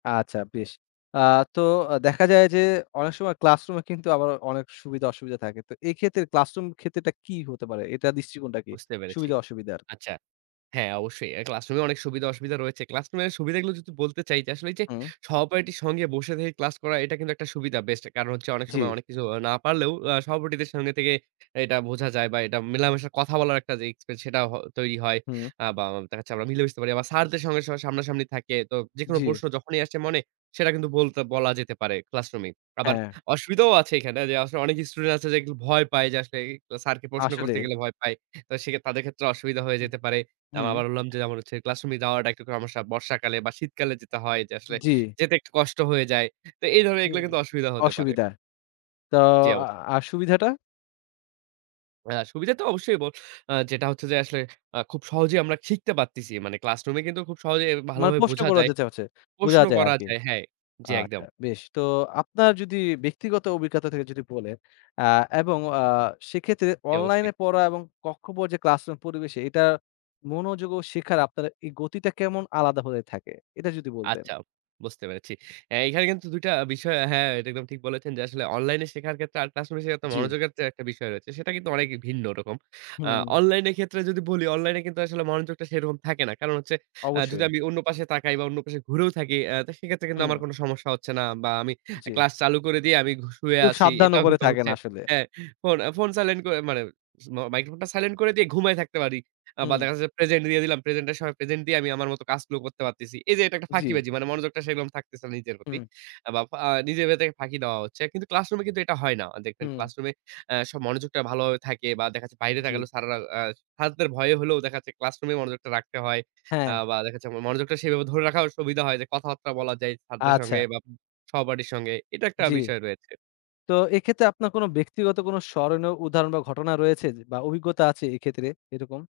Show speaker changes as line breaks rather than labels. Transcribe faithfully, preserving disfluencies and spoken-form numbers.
আচ্ছা বেশ। আ তো ও দেখা যায় যে অনেক সময় ক্লাসরুম এ কিন্তু আবারও অনেক সুবিধা-অসুবিধা থাকে। তো এক্ষেত্রে ক্লাস রুম ক্ষেত্রেটা একি হতে পারে? এটার দৃষ্টিকোণটা কি?
বুঝতে পেরেচি।
সুবিধা-অসুবিধার?
আচ্চা, হ্যাঁ, অবশ্যই। এ ক্লাসরুমে অনেক সুবিধা-অসুবিধা রয়েছে। ক্লাসরুমের সুবিধাগুলো যদি বলতে চাই, যে আসলে এই যে
হুম।
সহপাঠির সঙ্গে বসে থেকে ক্লাস করা এটা কিন্তু একটা সুবিধা বেস্ট। কারণ হচ্ছে অনেক সময়
জি।
অনেক কিছু ও না পারলেও আ সহপাঠিদের সঙ্গে থেকে এটা বোঝা যায় বা এটা মেলামেশা কথা বলার একটা এক্সপেন্স সেটা হ তৈরি হয়।
হুম।
আ বা আম দেখা যাচ্ছে আমরা মিলে বসতে পারি। বা স্যারদের সঙ্গে সবাই সামনাসামনি থাকে। তো যেকোনো
জি।
প্রশ্ন যখনই আসছে মনে সেটা কিন্তু বলতে, বলা যেতে পারে ক্লাসরুমেই। আবার
হ্যাঁ।
অসুবিধাও আছে এখানে, যে আসলে অনেক স্টুডেন্ট আছে যে একটু ভয় পায় যে অ্যা আসলেই স্যারকে প্রশ্ন
আসলে।
করতে গেলে ভয় পায়। তো সেক্ষেত্রে তাদের ক্ষেত্রে অসুবিধা হয়ে
উম
যেতে পারে। আমা আবার
হুম।
বললাম যে আমার হচ্ছে ক্লাসরুমে যাওয়াটা একটু সমস্যা বর্ষাকালে বা শীতকালে যেটা হয় যে আসলে
জি।
যেতে একটু কষ্ট হয়ে যায়। তো এই ধরনের এগ্লা কিন্তু অসুবিধা হতে পারে।
অসুবিধা। তো
জি,
আ
অবশ্যই।
আর সুবিধাটা?
অ্যা সুবিধা তো অবশ্যই ব আ যেটা হচ্ছে যে আসলে আ খুব সহজেই আমরা শিখতে পারতেছি। মানে ক্লাসরুমে কিন্তু খুব সহজেই অ্যা ভালো
মানে
ভাবে
প্রশ্ন
বোঝা
করে
যায়।
যেছে আছে, বোঝা
প্রশ্ন
যায়
করা
আরকি।
যায় হ্যাঁ, জি
আচ্চা,
একদম।
বেশ তো আপনার যদি ব্যক্তিগত অভিজ্ঞতা থেকে যদি বলেন আ এবং আ সেক্ষেত্রে
জি,
অনলাইন
অবশ্যই।
এ পড়া এবং কক্ষ পর যে ক্লাসরুম পরিবেশে এটা মনোযোগ ও শেখার আপনার এই গতিটা কেমন আলাদা হয়ে থাকে? এটা যদি বলতেন।
আচ্ছা, বুঝতে পেরেছি। অ্যা এখানে কিন্তু দুই টা বিষয় হ্যাঁ, এটা একদম ঠিক বলেছেন, যে আসলে অনলাইনে শেখার ক্ষেত্রে আর ক্লাসরুমে শেখার ক্ষেত্রে এত
জি।
মনোযোগের যে একটা বিষয় রয়েছে। সেটা কিন্তু অনেকই ভিন্নরকম। আ
হুম।
অনলাইনের ক্ষেত্রে যদি বলি অনলাইনে কিন্তু আসলে মনোযোগটা সেরকম থাকে না। কারণ হচ্ছে আ যদি
অবশ্যই।
আমি অন্য পাশে তাকাই বা অন্য পাশে ঘুরেও থাকি অ্যা তো সেক্ষেত্রে কিন্তু আমার
হুম।
কোন সমস্যা হচ্ছে না। বা আমি আ
জি।
ক্লাস চালু করে দিয়ে আমি ঘু শুয়ে
কেউ
আছি।
সাবধানও
এটাও
করে
কিন্তু
থাকেন
হচ্ছে
আসলে।
হ্যাঁ, ফোন, আ ফোন সাইলেন্ট করে মানে মো মাইক্রোফোনটা সাইলেন্ট করে দিয়ে ঘুমায়ে থাকতে পারি। আ বা
হুম।
দেখা যাচ্ছে যে প্রেজেন্ট দিয়ে দিলাম। প্রেজেন্ট এর সময় প্রেজেন্ট দিয়ে আমি আমার মত কাজগুলো করতে পারতেছি। এই যে এটা একটা
জি।
ফাঁকিবাজি। মানে মনোযোগটা সেরকম থাকতেছে না নিজের প্রতি।
হুম।
আ বা ফা নিজের ভেতরে ফাঁকি দেওয়া হচ্ছে। কিন্তু ক্লাসরুমে কিন্তু এটা হয় না। অ দেখবেন
হুম।
ক্লাসরুমে অ্যা সব মনোযোগটা ভালোভাবে থাকে বা দেখা যাচ্ছে বাইরে
জি।
তাকালেও স্যারেরা, আ স্যারদের ভয়ে হলেও দেখা যাচ্ছে ক্লাসরুমে মনোযোগটা রাখতে হয়। আ
হ্যাঁ।
বা দেখা যাচ্ছে আমার মনোযোগটা সেভাবে ধরে রাখাও সুবিধা হয় যে কথাবার্তা বলা যায় স্যারদের সঙ্গে
আচ্ছা।
বা সহপাঠির সঙ্গে। এটা একটা
জি।
বিষয় রয়েছে।
তো এক্ষেত্রে আপনার কোন ব্যক্তিগত কোনো স্মরণীয় উদাহরণ বা ঘটনা রয়েছে যে বা অভিজ্ঞতা আছে এক্ষেত্রে, এরকম?